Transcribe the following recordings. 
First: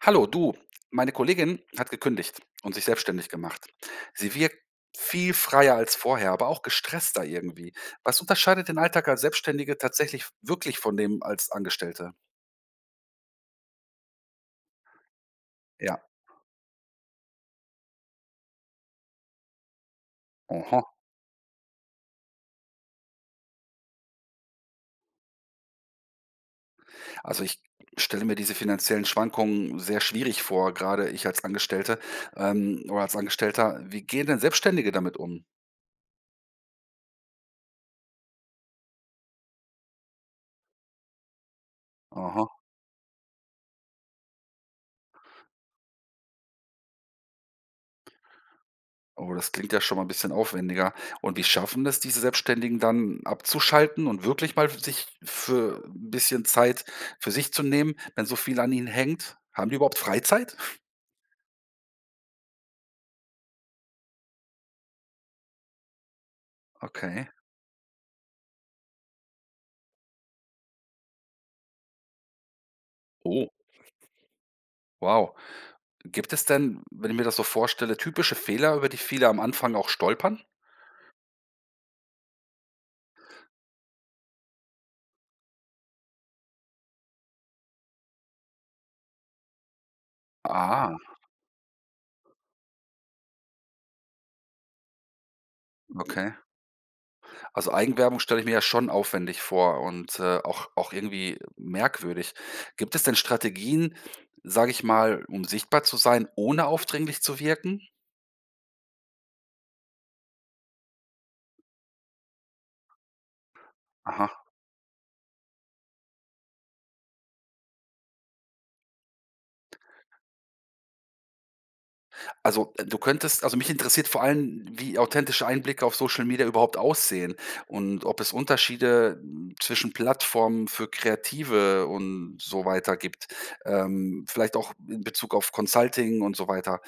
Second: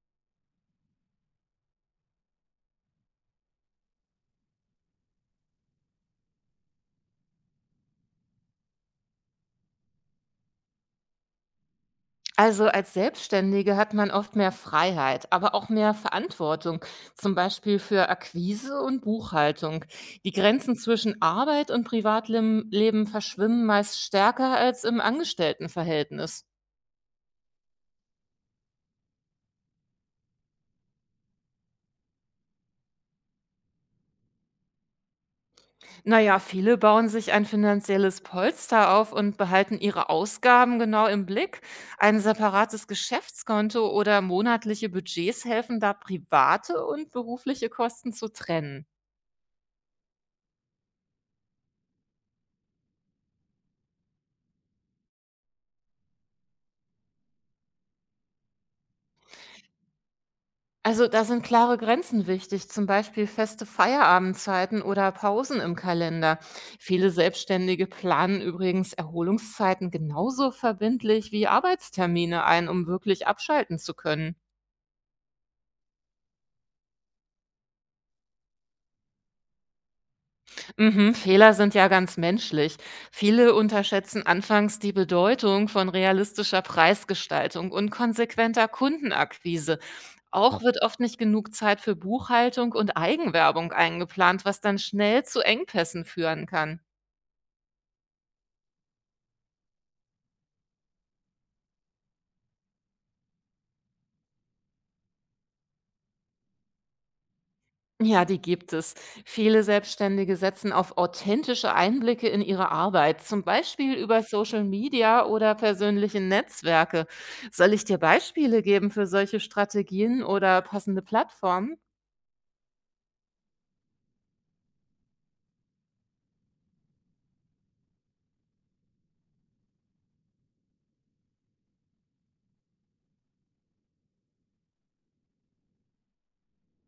Hallo, du. Meine Kollegin hat gekündigt und sich selbstständig gemacht. Sie wirkt viel freier als vorher, aber auch gestresster irgendwie. Was unterscheidet den Alltag als Selbstständige tatsächlich wirklich von dem als Angestellte? Also als Selbstständige hat man oft mehr Freiheit, aber auch mehr Ja, Verantwortung, zum Beispiel für Akquise und Buchhaltung. Die Grenzen aha. zwischen Arbeit und Privatleben Leben verschwimmen meist stärker als im Angestelltenverhältnis. Also ich stelle mir diese finanziellen Schwankungen sehr schwierig vor, gerade ich als Angestellte oder als Angestellter. Wie gehen denn Selbstständige damit um? Naja, viele bauen sich ein finanzielles Polster auf und behalten ihre Ausgaben genau im Blick. Ein Aha. separates Geschäftskonto oder monatliche Budgets helfen da, private und berufliche Kosten zu trennen. Oh, das klingt ja schon mal ein bisschen aufwendiger. Und wie schaffen das diese Selbstständigen dann abzuschalten und wirklich mal sich für ein bisschen Zeit für sich zu nehmen, wenn so viel an ihnen hängt? Haben die überhaupt Freizeit? Also da sind klare Grenzen wichtig, zum Beispiel feste Feierabendzeiten oder Pausen im Kalender. Viele Okay. Selbstständige planen übrigens Erholungszeiten genauso verbindlich wie Arbeitstermine ein, um wirklich Oh, abschalten zu können. wow. Gibt es denn, wenn ich mir das so vorstelle, typische Fehler, über die viele am Anfang auch stolpern? Mhm, Fehler sind ja ganz menschlich. Viele unterschätzen anfangs die Bedeutung von realistischer Preisgestaltung und konsequenter Kundenakquise. Auch wird Ah, oft nicht genug Zeit für Buchhaltung und Eigenwerbung eingeplant, was dann schnell zu Engpässen okay. führen kann. Also, Eigenwerbung stelle ich mir ja schon aufwendig vor und, auch irgendwie merkwürdig. Gibt es denn Strategien, sage ich mal, um sichtbar zu sein, ohne aufdringlich zu wirken? Ja, die gibt es. Viele Selbstständige setzen auf authentische Einblicke in ihre Arbeit, zum Beispiel über Aha. Social Media oder persönliche Netzwerke. Soll ich dir Beispiele geben für solche Strategien oder passende Plattformen? Also, du könntest also, mich interessiert vor allem, wie authentische Einblicke auf Social Media überhaupt aussehen und ob es Unterschiede, zwischen Plattformen für Kreative und so weiter gibt. Vielleicht auch in Bezug auf Consulting und so weiter.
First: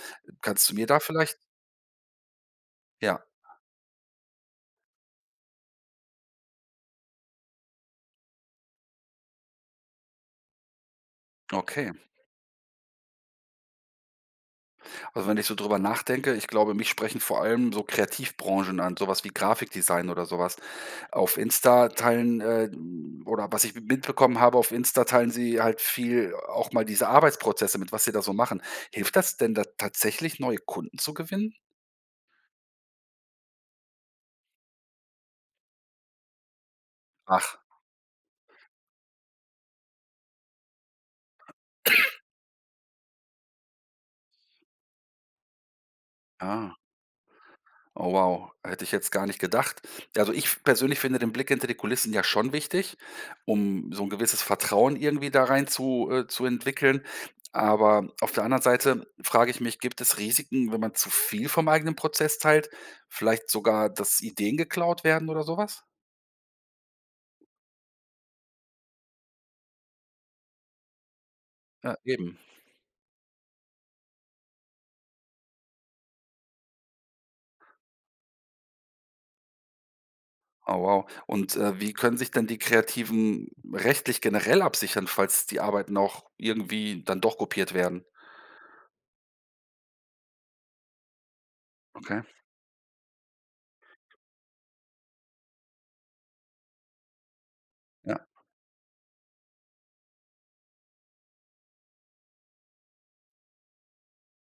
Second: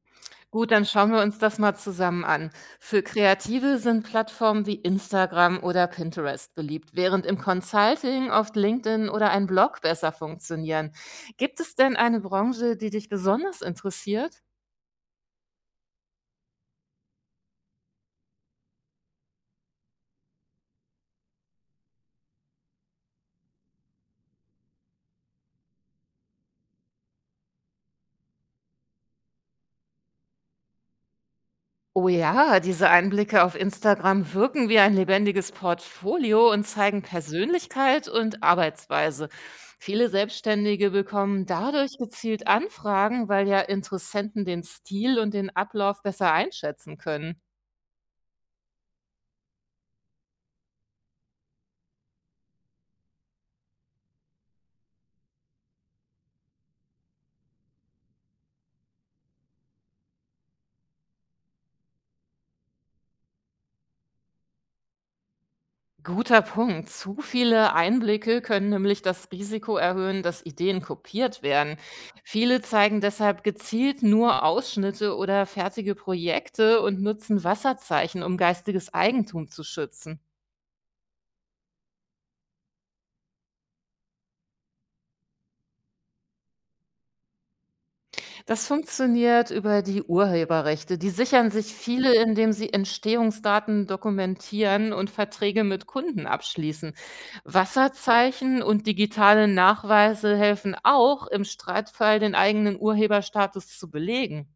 Kannst Gut, du dann mir da schauen wir vielleicht uns das mal zusammen an. Für ja, Kreative sind Plattformen wie Instagram oder Pinterest beliebt, während im Consulting oft LinkedIn oder ein Blog besser funktionieren. Gibt es okay. denn eine Branche, die dich besonders interessiert? Also, wenn ich so drüber nachdenke, ich glaube, mich sprechen vor allem so Kreativbranchen an, sowas wie Grafikdesign oder sowas. Auf Insta teilen, oder was ich mitbekommen habe, auf Insta teilen sie halt viel auch mal diese Arbeitsprozesse mit, was sie da so machen. Hilft das denn da tatsächlich, neue Kunden zu gewinnen? Oh ja, diese Einblicke auf Instagram wirken wie ein lebendiges Portfolio und zeigen Ach, Persönlichkeit und Arbeitsweise. Viele Selbstständige bekommen dadurch gezielt Anfragen, weil ja Interessenten den Stil und den Ablauf besser ah. einschätzen können. Oh wow, hätte ich jetzt gar nicht gedacht. Also, ich persönlich finde den Blick hinter die Kulissen ja schon wichtig, um so ein gewisses Vertrauen irgendwie da rein zu entwickeln. Aber auf der anderen Seite frage ich mich, gibt es Risiken, wenn man zu viel vom eigenen Prozess teilt? Vielleicht sogar, dass Ideen geklaut werden oder sowas? Guter Punkt. Zu viele Einblicke können nämlich das Risiko erhöhen, dass Ideen kopiert werden. Ja, eben. Viele zeigen deshalb gezielt nur Ausschnitte oder fertige Projekte und nutzen Wasserzeichen, um geistiges Eigentum zu schützen. Oh wow. Und, wie können sich denn die Kreativen rechtlich generell absichern, falls die Arbeiten auch irgendwie dann doch kopiert werden? Das funktioniert über die Urheberrechte. Die sichern sich viele, Okay, indem sie Entstehungsdaten dokumentieren und Verträge mit Kunden abschließen. ja. Wasserzeichen und digitale Nachweise helfen auch, im Streitfall den eigenen Urheberstatus zu belegen.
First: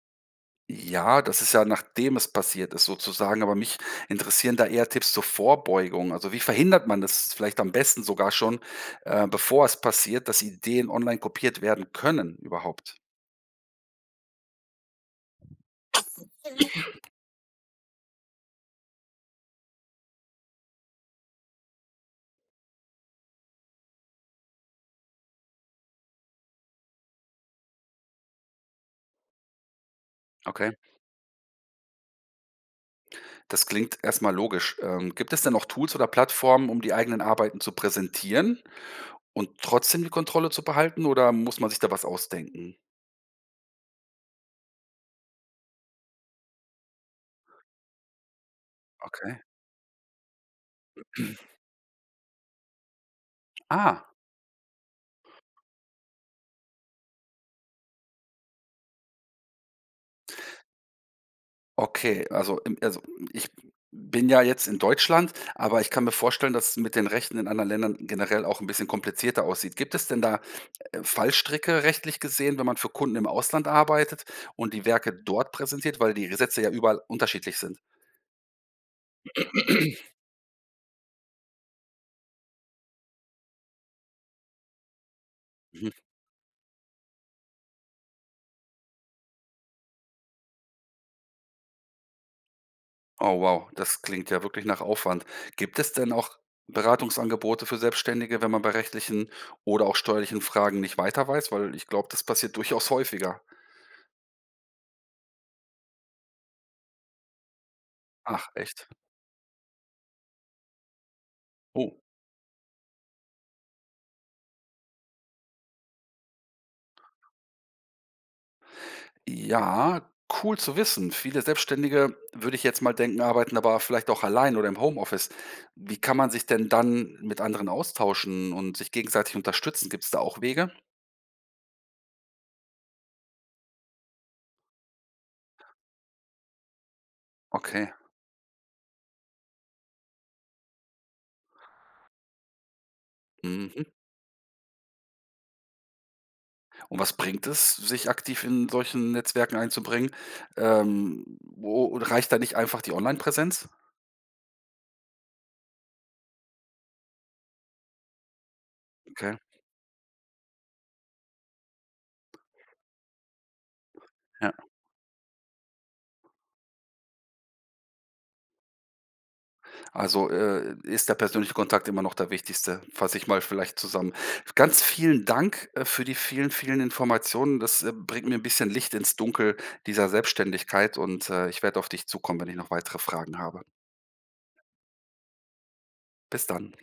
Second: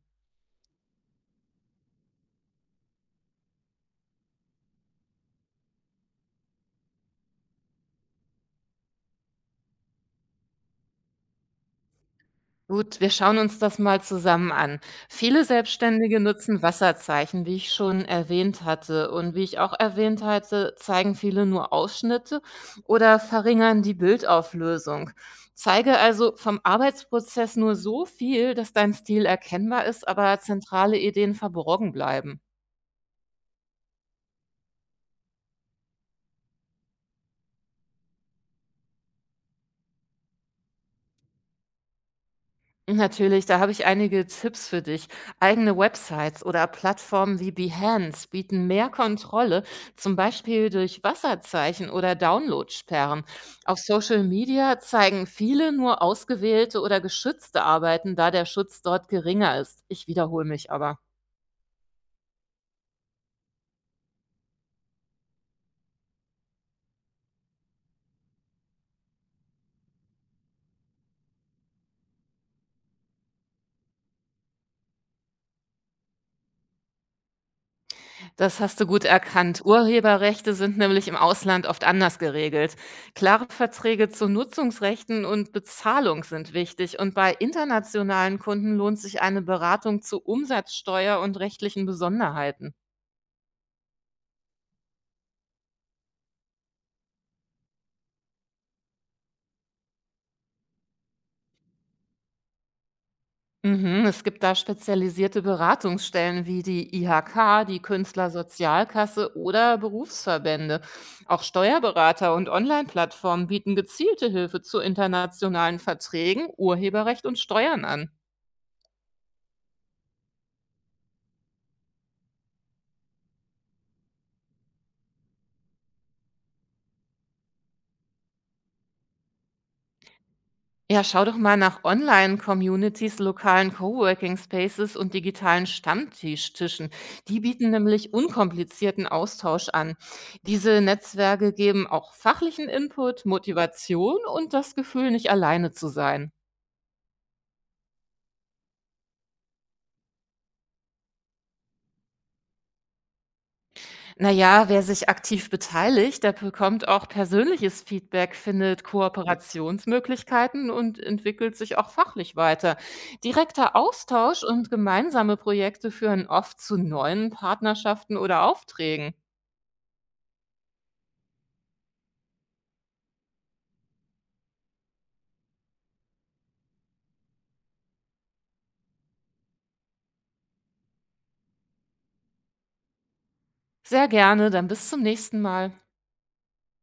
Ja, das ist ja nachdem es passiert ist sozusagen, aber mich interessieren da eher Tipps zur Vorbeugung. Also, wie verhindert man das vielleicht am besten sogar schon, bevor es passiert, dass Ideen online kopiert werden können überhaupt? Gut, wir schauen uns das mal zusammen an. Viele Selbstständige nutzen Wasserzeichen, wie ich schon erwähnt hatte. Und wie ich auch erwähnt hatte, zeigen viele nur Ausschnitte oder verringern die Bildauflösung. Zeige also vom Arbeitsprozess nur so viel, dass dein Stil erkennbar ist, aber Okay, zentrale Ideen verborgen bleiben. das klingt erstmal logisch. Gibt es denn noch Tools oder Plattformen, um die eigenen Arbeiten zu präsentieren und trotzdem die Kontrolle zu behalten oder muss man sich da was ausdenken? Natürlich, da habe ich einige Tipps für dich. Eigene Websites oder Plattformen wie Behance bieten mehr Okay. Kontrolle, zum Beispiel durch Wasserzeichen oder Downloadsperren. Auf Ah. Social Media zeigen viele nur ausgewählte oder geschützte Arbeiten, da der Schutz dort geringer ist. Ich wiederhole mich aber. Okay, also, ich bin ja jetzt in Deutschland, aber ich kann mir vorstellen, dass es mit den Rechten in anderen Ländern generell auch ein bisschen komplizierter aussieht. Gibt es denn da, Fallstricke rechtlich gesehen, wenn man für Kunden im Ausland arbeitet und die Werke dort präsentiert, weil die Gesetze ja überall unterschiedlich sind? Das hast du gut erkannt. Urheberrechte sind nämlich im Ausland oft anders geregelt. Klare Verträge zu Nutzungsrechten und Mhm. Bezahlung sind wichtig. Und bei internationalen Kunden lohnt sich eine Beratung zu Umsatzsteuer und rechtlichen Besonderheiten. Oh wow, das klingt ja wirklich nach Aufwand. Gibt es denn auch Beratungsangebote für Selbstständige, wenn man bei rechtlichen oder auch steuerlichen Fragen nicht weiter weiß? Weil ich glaube, das passiert durchaus häufiger. Mhm, es gibt da spezialisierte Beratungsstellen wie die IHK, die Ach, echt? Künstlersozialkasse oder Berufsverbände. Auch Oh. Steuerberater und Online-Plattformen bieten gezielte Hilfe zu internationalen Verträgen, Urheberrecht und Steuern an. Ja, cool zu wissen. Viele Selbstständige, würde ich jetzt mal denken, arbeiten aber vielleicht auch allein oder im Homeoffice. Wie kann man sich denn dann mit anderen austauschen und sich gegenseitig unterstützen? Gibt es da auch Wege? Ja, schau doch mal nach Online-Communities, lokalen Coworking Spaces und digitalen Stammtischtischen. Die bieten Okay. nämlich unkomplizierten Austausch an. Diese Netzwerke geben auch fachlichen Input, Mhm. Motivation und das Gefühl, nicht alleine zu sein. Und was bringt es, sich aktiv in solchen Netzwerken einzubringen? Wo reicht da nicht einfach die Onlinepräsenz? Na ja, wer sich aktiv beteiligt, der bekommt auch persönliches Feedback, findet Mhm. Okay, Kooperationsmöglichkeiten und entwickelt sich auch fachlich weiter. Direkter Austausch ja. und gemeinsame Projekte führen oft zu neuen Partnerschaften oder Aufträgen. Also, ist der persönliche Kontakt immer noch der wichtigste, fasse ich mal vielleicht zusammen. Ganz vielen Dank, für die vielen, vielen Informationen. Das, bringt mir ein bisschen Licht ins Dunkel dieser Selbstständigkeit und, ich werde auf dich zukommen, wenn ich noch weitere Fragen habe. Sehr gerne, dann bis zum nächsten Mal. Bis dann.